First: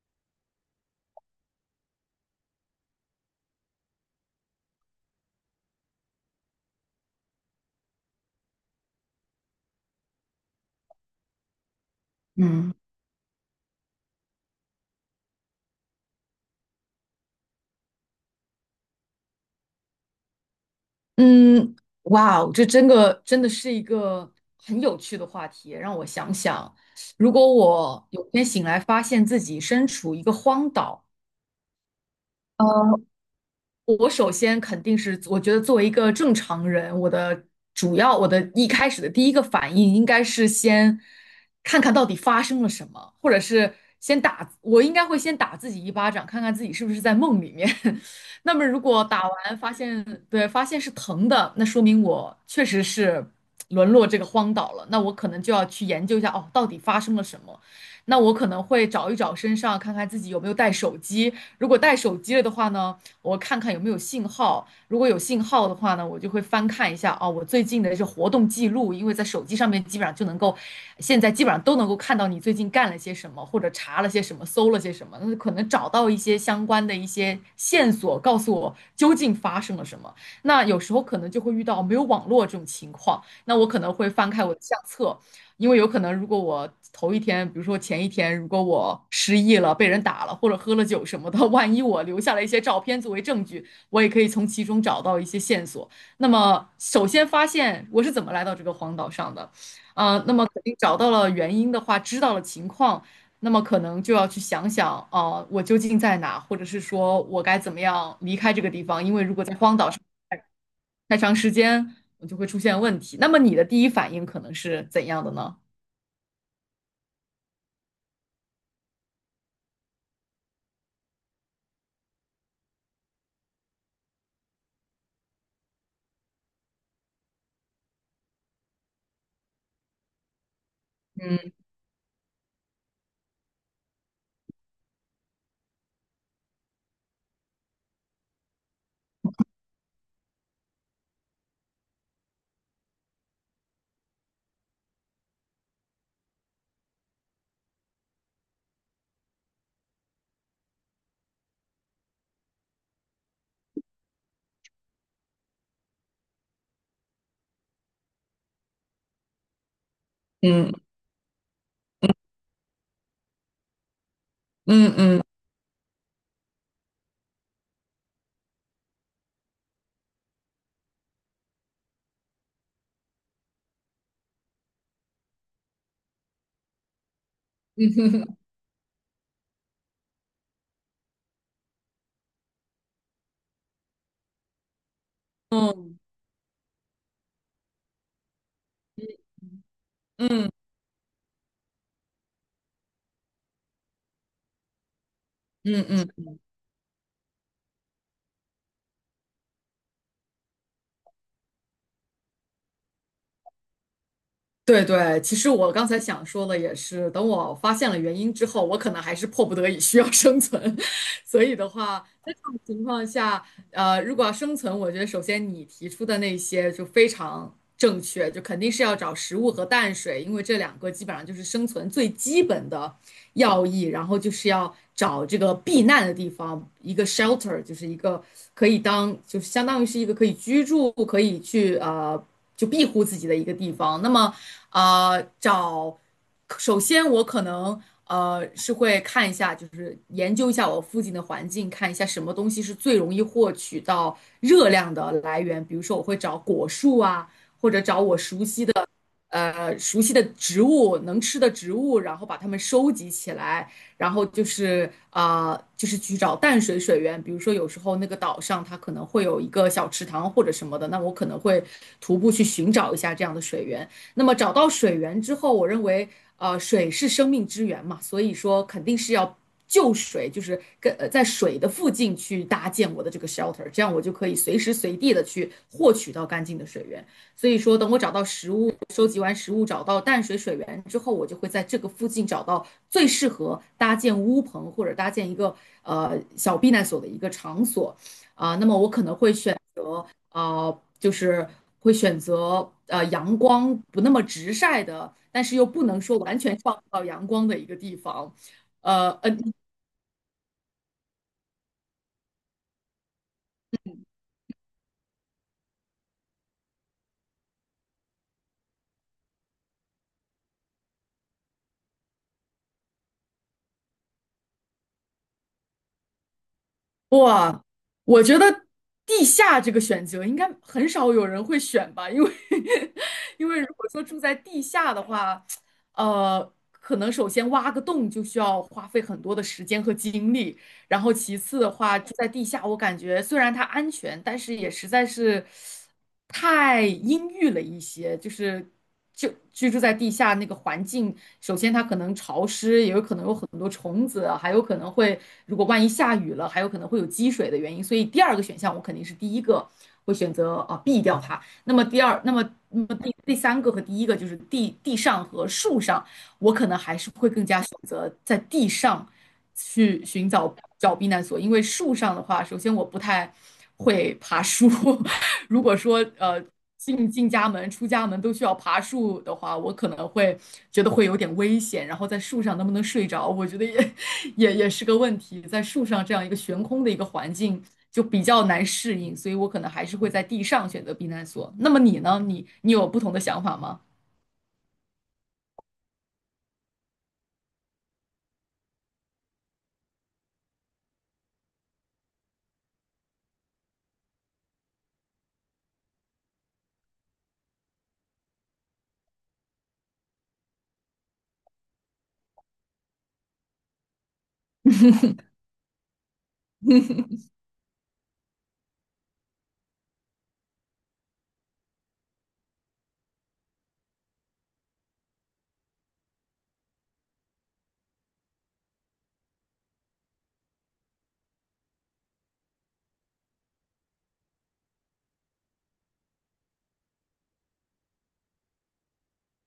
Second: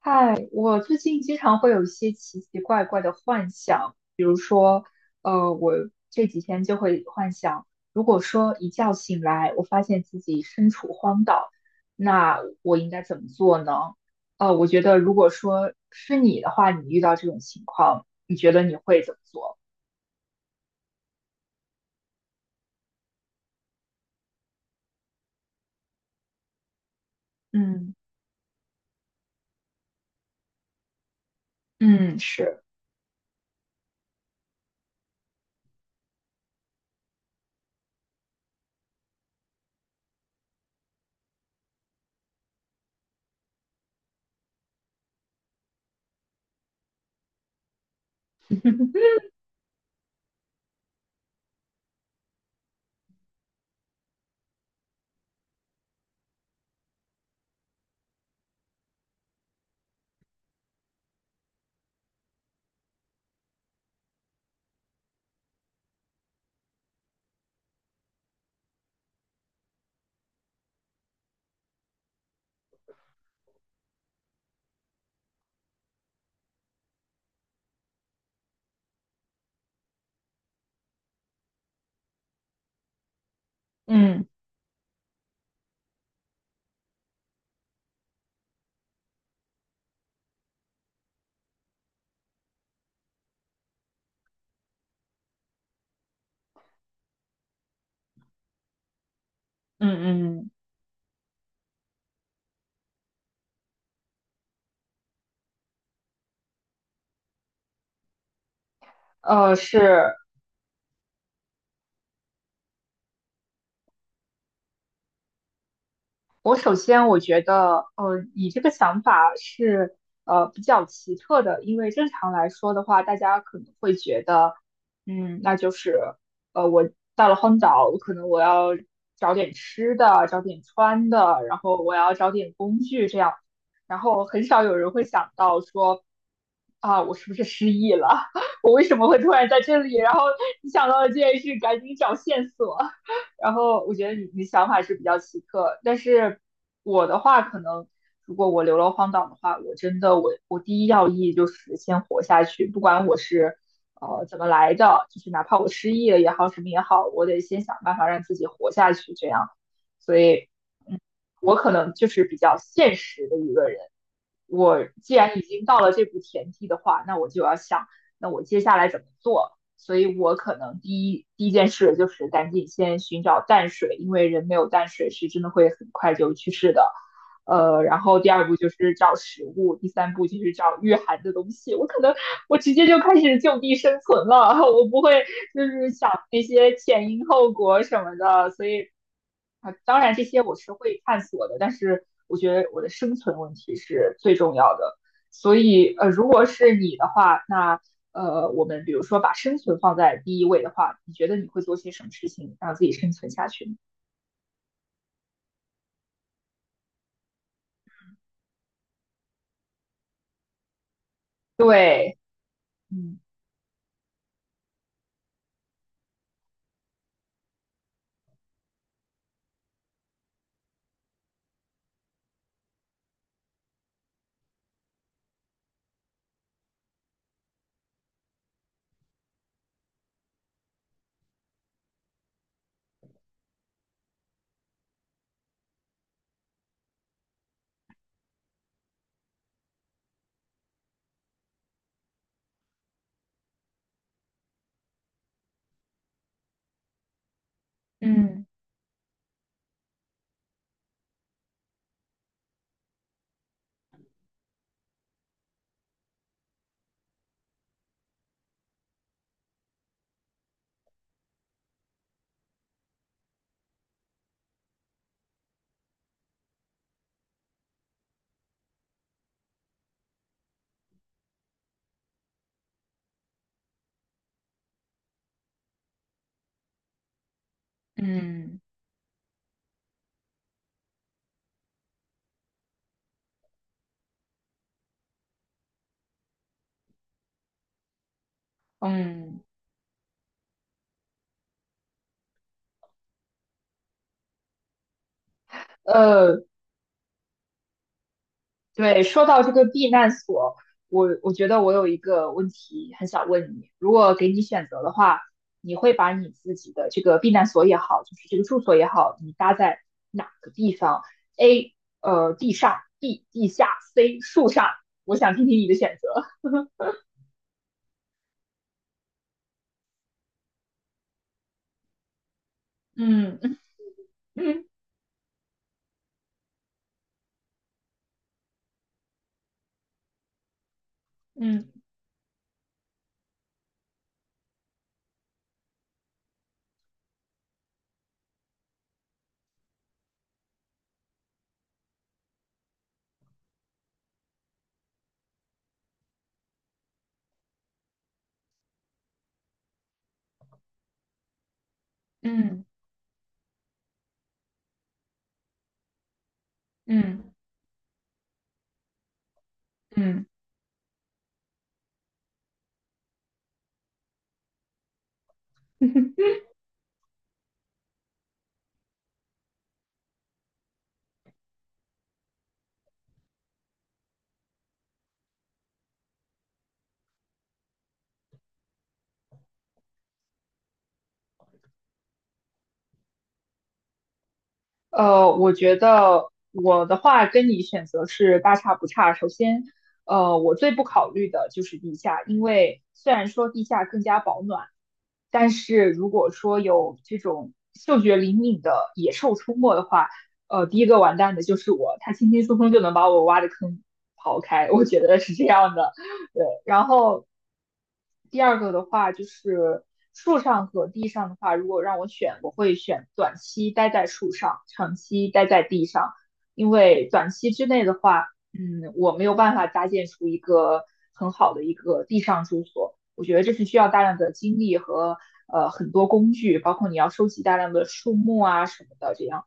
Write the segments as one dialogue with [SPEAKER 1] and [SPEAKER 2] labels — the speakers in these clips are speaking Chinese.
[SPEAKER 1] 嗨，我最近经常会有一些奇奇怪怪的幻想，比如说，我这几天就会幻想，如果说一觉醒来，我发现自己身处荒岛，那
[SPEAKER 2] 嗯
[SPEAKER 1] 我应该怎么做呢？我觉得如果说是你的话，你遇到这种情况，你觉得你会怎么做？
[SPEAKER 2] 嗯，哇哦，这真的是一个很有趣的话题。让我想想，如果
[SPEAKER 1] 嗯
[SPEAKER 2] 我有天醒来发现自己身处一个荒岛，
[SPEAKER 1] 嗯，是，
[SPEAKER 2] 我首先肯定是，我觉得作为一个正常人，我一开始的第一个反应应该是先看看到底发生了什么，或者是先打，我应该会先打自己一巴掌，看看自己是不是在梦里面。那么如果打完发现，对，发现是疼的，那说明我确实是沦落这个荒岛了。那我可能就要去研究一下，哦，到底发生了什么。那我可能会找一找身上，看看自己有没有带手机。如果带手机了的话呢？我看看有没有信号。如果有信号的话呢，我就会翻看一下哦，我最近的这活动记录，因为在手机上面基本上就能够，现在基本上都能够看到你最近干了些什么，或者查了些什么，搜了些什么，那可能找到一些相关的一些线索，告诉我究竟发生了什么。那有时候可能就会遇到没有网络这种情况，那我可能会
[SPEAKER 1] 嗯
[SPEAKER 2] 翻开我的相册。因为有可能，如果我头一天，比如说前一天，如果我失忆了、被人打了，或者喝了酒什么的，万一我留下了一些照片作为证据，我也可以从其中找到一些线索。那么，首先发现我是怎么来到这个荒岛上的，那
[SPEAKER 1] 嗯
[SPEAKER 2] 么
[SPEAKER 1] 嗯，
[SPEAKER 2] 肯定找到了原因的话，知道了情况，那么可能就要去想想，我究竟在哪，或者是说我该怎么样离开这个地方？因为如果在
[SPEAKER 1] 呃，
[SPEAKER 2] 荒岛上
[SPEAKER 1] 是，
[SPEAKER 2] 太长时间，我就会出现问题。那么你的第一反应可能是怎样的呢？
[SPEAKER 1] 我首先我觉得，呃，你这个想法是比较奇特的，因为正常来说的话，大家可能会觉得，嗯，那就是我到了荒岛，我可能要找点吃的，找点穿的，
[SPEAKER 2] 嗯。
[SPEAKER 1] 然后我要找点工具这样，然后很少有人会想到说，啊，我是不是失忆了？我为什么会突然在这里？然后你想到了这件事，赶紧找线索。然后我觉得你想法是比较奇特，但是我的话，可能如果我流落荒岛的话，我真的我第一要义就是先活下去，不管我是怎么来的，就是哪怕我失忆了也好，什么也好，我得先想办法让自己活下去，这样。所以，
[SPEAKER 2] 嗯
[SPEAKER 1] 嗯，我可能就是比较现实的一个人，我
[SPEAKER 2] 嗯
[SPEAKER 1] 既
[SPEAKER 2] 嗯
[SPEAKER 1] 然已经到了这步田地的话，那我就要想，那我接下来怎么做？所以我可能第一件事就是赶紧先寻找淡水，因为人没有淡水是真的会很快就去世的。
[SPEAKER 2] 嗯
[SPEAKER 1] 然后第
[SPEAKER 2] 嗯
[SPEAKER 1] 二步就是找食物，第三步就是找御寒的东西。我可能直接就开始就地生存了，我不会就是
[SPEAKER 2] 嗯
[SPEAKER 1] 想那些前因后果什么的，所以啊，当然这些
[SPEAKER 2] 嗯
[SPEAKER 1] 我是会探索的，但是我觉得我的生存问题是最重要的，所
[SPEAKER 2] 嗯
[SPEAKER 1] 以如
[SPEAKER 2] 嗯。
[SPEAKER 1] 果是你的话，那我们比如说把生存放在第一位的话，你觉得你会做些什么事情让自己生存下去呢？
[SPEAKER 2] 对对，其实我刚才想说的也是，等我发现了原因之后，我可能还是迫不得已需要生存，所以的话，
[SPEAKER 1] 对，
[SPEAKER 2] 在这种情况
[SPEAKER 1] 嗯
[SPEAKER 2] 下，如果要生存，我觉得首先你提出的那些就非常正确，就肯定是要找食物和淡水，因为这两个基本上就是生存最基本的要义，然后就是要找这个避难的地方，一个 shelter,就是一个可以当，就是相当于是一个可以居住，可以去。就庇护自己的一个地方。那么，啊，找，首先我可能是会看一下，就是研究一下我附近的环境，看一下什么东西是最容易获取到热量的来源。比如说，我会找果树啊，或者找我熟
[SPEAKER 1] 嗯
[SPEAKER 2] 悉的。熟悉的植物、能吃的植物，然后把它们收集起来，然后就是就是去找淡水水源。比如说，有时候那个岛上它可能会有一个小池塘或者什么的，那我可能会徒步去寻找一下这样的水源。那么找到水源之后，我认为水是生命之源嘛，所以说肯定是要。就水就是跟在水的附近去搭建我的这个 shelter,这样我就可以随时随地的去获取到干净的水源。所以说，等我找到食
[SPEAKER 1] 嗯
[SPEAKER 2] 物，收集完食物，找到淡水水源之后，我就会在这个附近找到最适合搭建屋棚或者搭建一个小避难所的一个场所。那么我可能会
[SPEAKER 1] 嗯，
[SPEAKER 2] 选就是会选择阳光不那么直晒的，但是又不能说完
[SPEAKER 1] 呃。
[SPEAKER 2] 全照不到阳光的一个地方。
[SPEAKER 1] 对，
[SPEAKER 2] 呃
[SPEAKER 1] 说
[SPEAKER 2] 嗯。
[SPEAKER 1] 到
[SPEAKER 2] 呃
[SPEAKER 1] 这个避难所，我觉得我有一个问题很想问你，如果给你选择的话，你会把你自己的这个避难所也好，就是这个住所也好，你搭在哪个地方？A，呃，地上；B，地下；C，树上。我想听听你的选择。
[SPEAKER 2] 哇，我觉得地下这个选择应该很少有人会选吧，因为
[SPEAKER 1] 嗯
[SPEAKER 2] 因
[SPEAKER 1] 嗯
[SPEAKER 2] 为如果说住在地
[SPEAKER 1] 嗯
[SPEAKER 2] 下的话，可能首先挖个洞就需要花费很多的时间和精力，然后其次的
[SPEAKER 1] 嗯
[SPEAKER 2] 话，住在地下，我感觉虽然它安全，但是也实在是太阴郁了一些。就居住在地下那个环境，首先它可能潮湿，也有可能有很多虫子啊，还有可能会如果万一下雨了，还有可能会有积水的原因。所以第二个选项我肯定是第一个会选择啊避掉它。那么第二，那么
[SPEAKER 1] 嗯
[SPEAKER 2] 那么第三个和第一个就是地上和树上。我可能还是会
[SPEAKER 1] 嗯
[SPEAKER 2] 更加选择在地上
[SPEAKER 1] 嗯。
[SPEAKER 2] 去
[SPEAKER 1] 嗯嗯
[SPEAKER 2] 寻找避难所，因为树上的话，首先我不太会爬树，如果说
[SPEAKER 1] 嗯
[SPEAKER 2] 进家门、出家门都需要爬树的话，我可能会觉得会有点危险，然后在树上能不能睡着，我觉得也 也是个问题，在树上这样一个悬空的一个环境。就比较难适应，所以我可能还是会在地上选择避难所。那么你呢？你有不同的想法吗？
[SPEAKER 1] 我觉得我的话跟你选择是大差不差。首先，我最不考虑的就是地下，因为虽然说地下更加保暖，但是如果说有这种嗅觉灵敏的野兽出没的话，第一个完蛋的就是我，它轻轻松松就能把我挖的坑刨开，我觉得是这样的。对，然
[SPEAKER 2] 嗯
[SPEAKER 1] 后第二个的话就是树上和地上的话，如果让我选，我会选短期待在树上，长期待在地上，因为短期之内的话，嗯，我没有办法搭建出一个很好的一个地上住所。我觉得这是需要大量的精力和很多工具，包括你要收集大量的树木啊什么的这样。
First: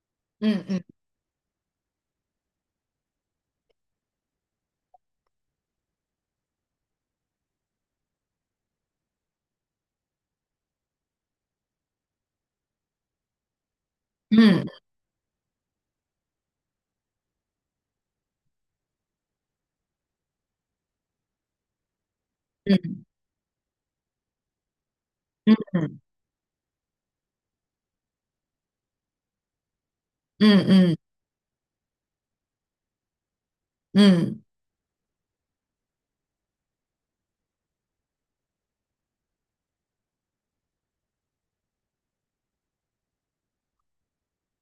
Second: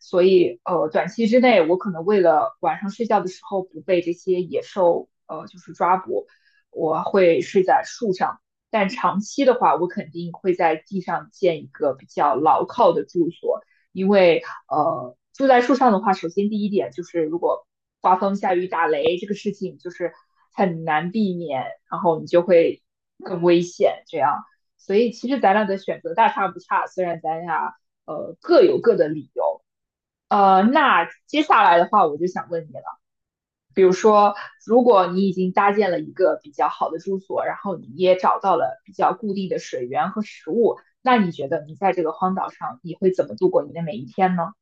[SPEAKER 1] 所以
[SPEAKER 2] 嗯嗯
[SPEAKER 1] 短期之内我可能为了晚上睡觉的时候不被这些野兽就是抓捕，我会睡在树上。但长期的话，我肯定会在地上建一个比较牢靠的住所，因为
[SPEAKER 2] 嗯。
[SPEAKER 1] 住在树上的话，首先第一点就是如果刮风下雨打雷这个事情就是很难避免，然后你就会更危险这样。所以其实咱俩的选择大差不差，虽然咱俩各有各的理由。
[SPEAKER 2] 嗯嗯
[SPEAKER 1] 那接下来的话，我就想问你了，比如说，
[SPEAKER 2] 嗯
[SPEAKER 1] 如果你已经搭建了一个比较好的住所，然后你也找到了比较固定的水源和食物，那你觉得你在这个荒岛上，你会怎么度过你的每一天呢？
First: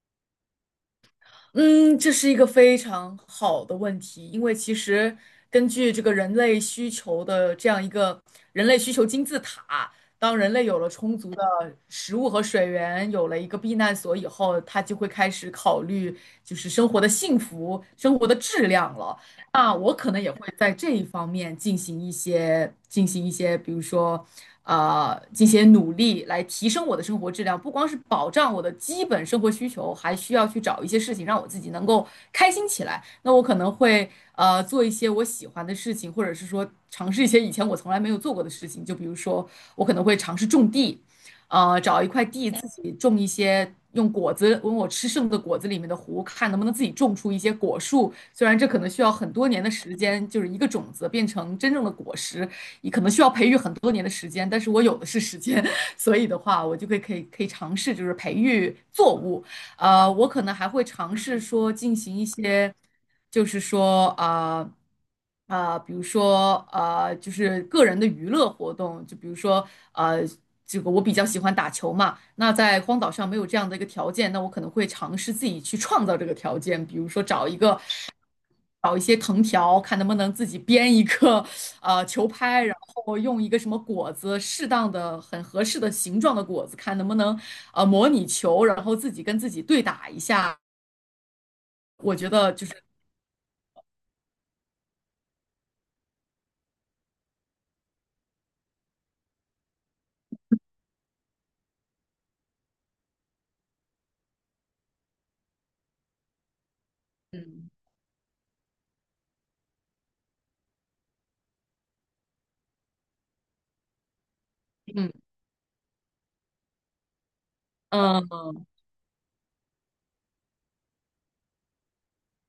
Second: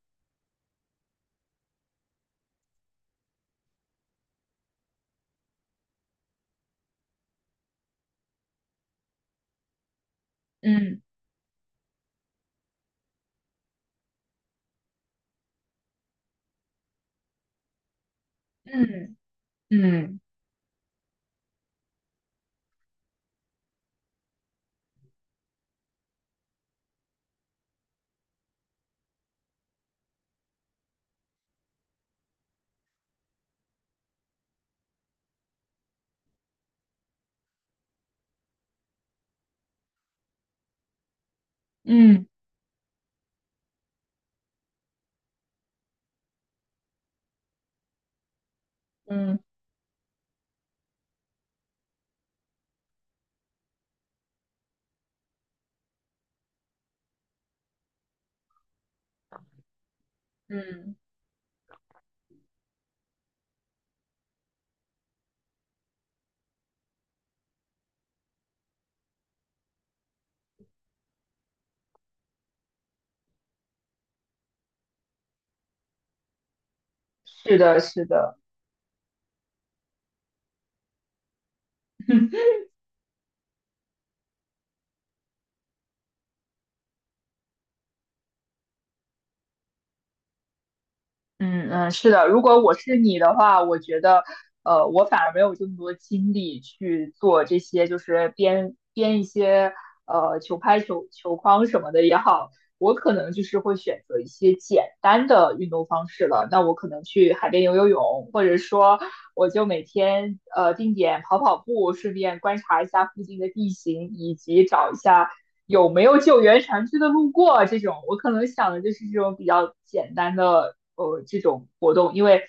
[SPEAKER 2] 嗯，这是一个非常好的问题，因为其实根据这个人类需求的这样一个人类需求金字塔，当人类有了
[SPEAKER 1] 嗯
[SPEAKER 2] 充足的食物和水源，有了一个避难所以后，他就会开始考虑就是生活的幸福、生活的质量
[SPEAKER 1] 嗯
[SPEAKER 2] 了。那我可
[SPEAKER 1] 嗯
[SPEAKER 2] 能也会在这一方面进行一些，比如说，进行努力来提升我的生活质量，不光是保障我的基本生活需求，还需要去找一些事情让我自己能够开心起来。那我可能会做一些我喜欢的事情，或者是说尝试一些以前我从来没有做过的事情，就比如说我可能会尝试种地。呃，找一块
[SPEAKER 1] 嗯
[SPEAKER 2] 地自己种一些，用果子，用我吃剩的果子里面的核，看能不能自己种出一些果树。虽然这可能需要很
[SPEAKER 1] 嗯
[SPEAKER 2] 多年的时间，就是一个种子变成真正的果实，也可能需要培育很多年的时间，但是我有的是时间，所以的话，我就会可以尝试，就是培育作物。我可能还会
[SPEAKER 1] 嗯，
[SPEAKER 2] 尝试说进行一些，就是说比如说就是个人的娱乐活动，就比如说呃，这个我比较喜欢打球嘛，那在荒岛上没有这样的一个条件，那我可能会尝试自己去创造这个条件，比如说找一
[SPEAKER 1] 是的，
[SPEAKER 2] 个。
[SPEAKER 1] 是的，
[SPEAKER 2] 找一些藤条，看能不能自己编一个球 拍，然后用一个什么果子，适当的、很合适的形状的果子，看能不能模拟球，然后自己跟自己对打一下，
[SPEAKER 1] 嗯嗯，是
[SPEAKER 2] 我
[SPEAKER 1] 的，
[SPEAKER 2] 觉
[SPEAKER 1] 如
[SPEAKER 2] 得
[SPEAKER 1] 果
[SPEAKER 2] 就
[SPEAKER 1] 我
[SPEAKER 2] 是
[SPEAKER 1] 是你的话，我觉得，我反而没有这么多精力去做这些，就是编一些球拍、球框什么的也好，我可能就是会选择一些简单的运动方式了。那我可能去海边
[SPEAKER 2] 嗯
[SPEAKER 1] 游游泳，或者说我就每天定点跑跑步，顺便观察一下附近的地形，以及找一
[SPEAKER 2] 嗯
[SPEAKER 1] 下有没有救援船只的路过啊这种，我可能
[SPEAKER 2] 嗯
[SPEAKER 1] 想的就是这种比较简单的这种活动，因为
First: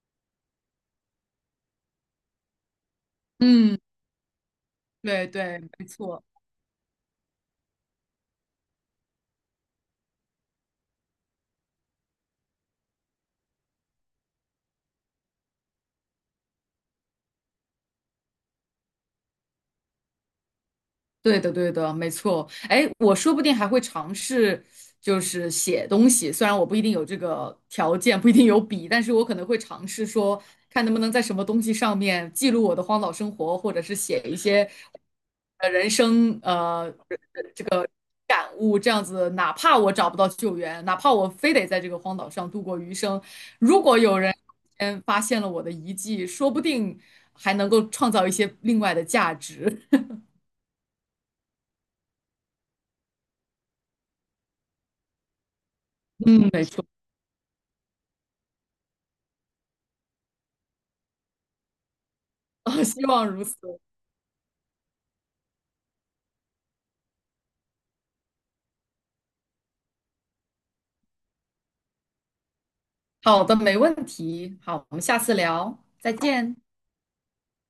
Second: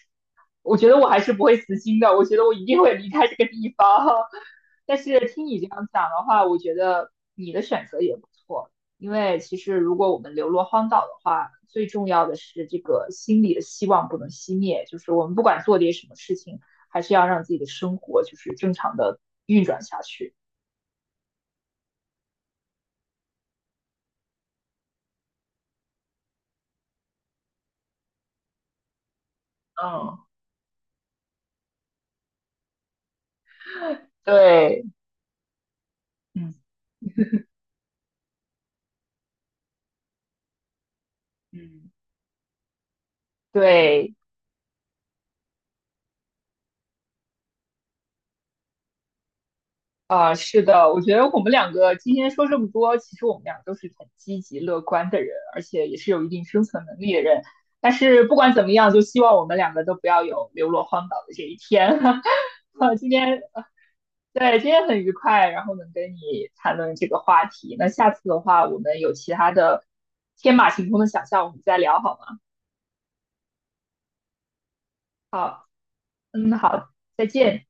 [SPEAKER 1] 我觉得我还是不会死心的，我觉得我一定会离开这个地
[SPEAKER 2] 嗯，
[SPEAKER 1] 方。但是
[SPEAKER 2] 对
[SPEAKER 1] 听
[SPEAKER 2] 对，
[SPEAKER 1] 你这
[SPEAKER 2] 没
[SPEAKER 1] 样讲
[SPEAKER 2] 错，
[SPEAKER 1] 的话，我觉得你的选择也不错，因为其实如果我们流落荒岛的话，最重要的是这个心里的希望不能熄灭，就是我们不管做点什么事情，还是要让自己的生活就是正常的运转下去。
[SPEAKER 2] 对的对的，没错。哎，我说不定还会尝试就是写东西，虽然我不一定有这个条件，不一定有笔，但是我可能会尝试
[SPEAKER 1] 嗯
[SPEAKER 2] 说，看能不能在什么东西上面记录我的荒岛生活，或者是写一些。
[SPEAKER 1] 对，
[SPEAKER 2] 人生
[SPEAKER 1] 嗯。
[SPEAKER 2] 感悟，这样子，哪怕我找不到救援，哪怕我非得在这
[SPEAKER 1] 嗯。
[SPEAKER 2] 个荒岛上度过余生，如果
[SPEAKER 1] 对，
[SPEAKER 2] 有人先发现了我的遗迹，说不定还能够创造一些另外的价值。
[SPEAKER 1] 啊、是的，我觉得我们两个今天说这么多，其实我们俩都是很积极乐观的人，而且也是有 一定
[SPEAKER 2] 嗯，没
[SPEAKER 1] 生
[SPEAKER 2] 错，
[SPEAKER 1] 存能力的人。但是不管怎么样，就希望我们两个都不要有流落荒岛的这一天。哈，
[SPEAKER 2] 希
[SPEAKER 1] 今
[SPEAKER 2] 望
[SPEAKER 1] 天，
[SPEAKER 2] 如此。
[SPEAKER 1] 对，今天很愉快，然后能跟你谈论这个话题。那下次的话，我们有其他的天马行空的想象，我们再聊好吗？
[SPEAKER 2] 好的，没问题。好，我们下次
[SPEAKER 1] 好，
[SPEAKER 2] 聊，再
[SPEAKER 1] 嗯，
[SPEAKER 2] 见。
[SPEAKER 1] 好，再见。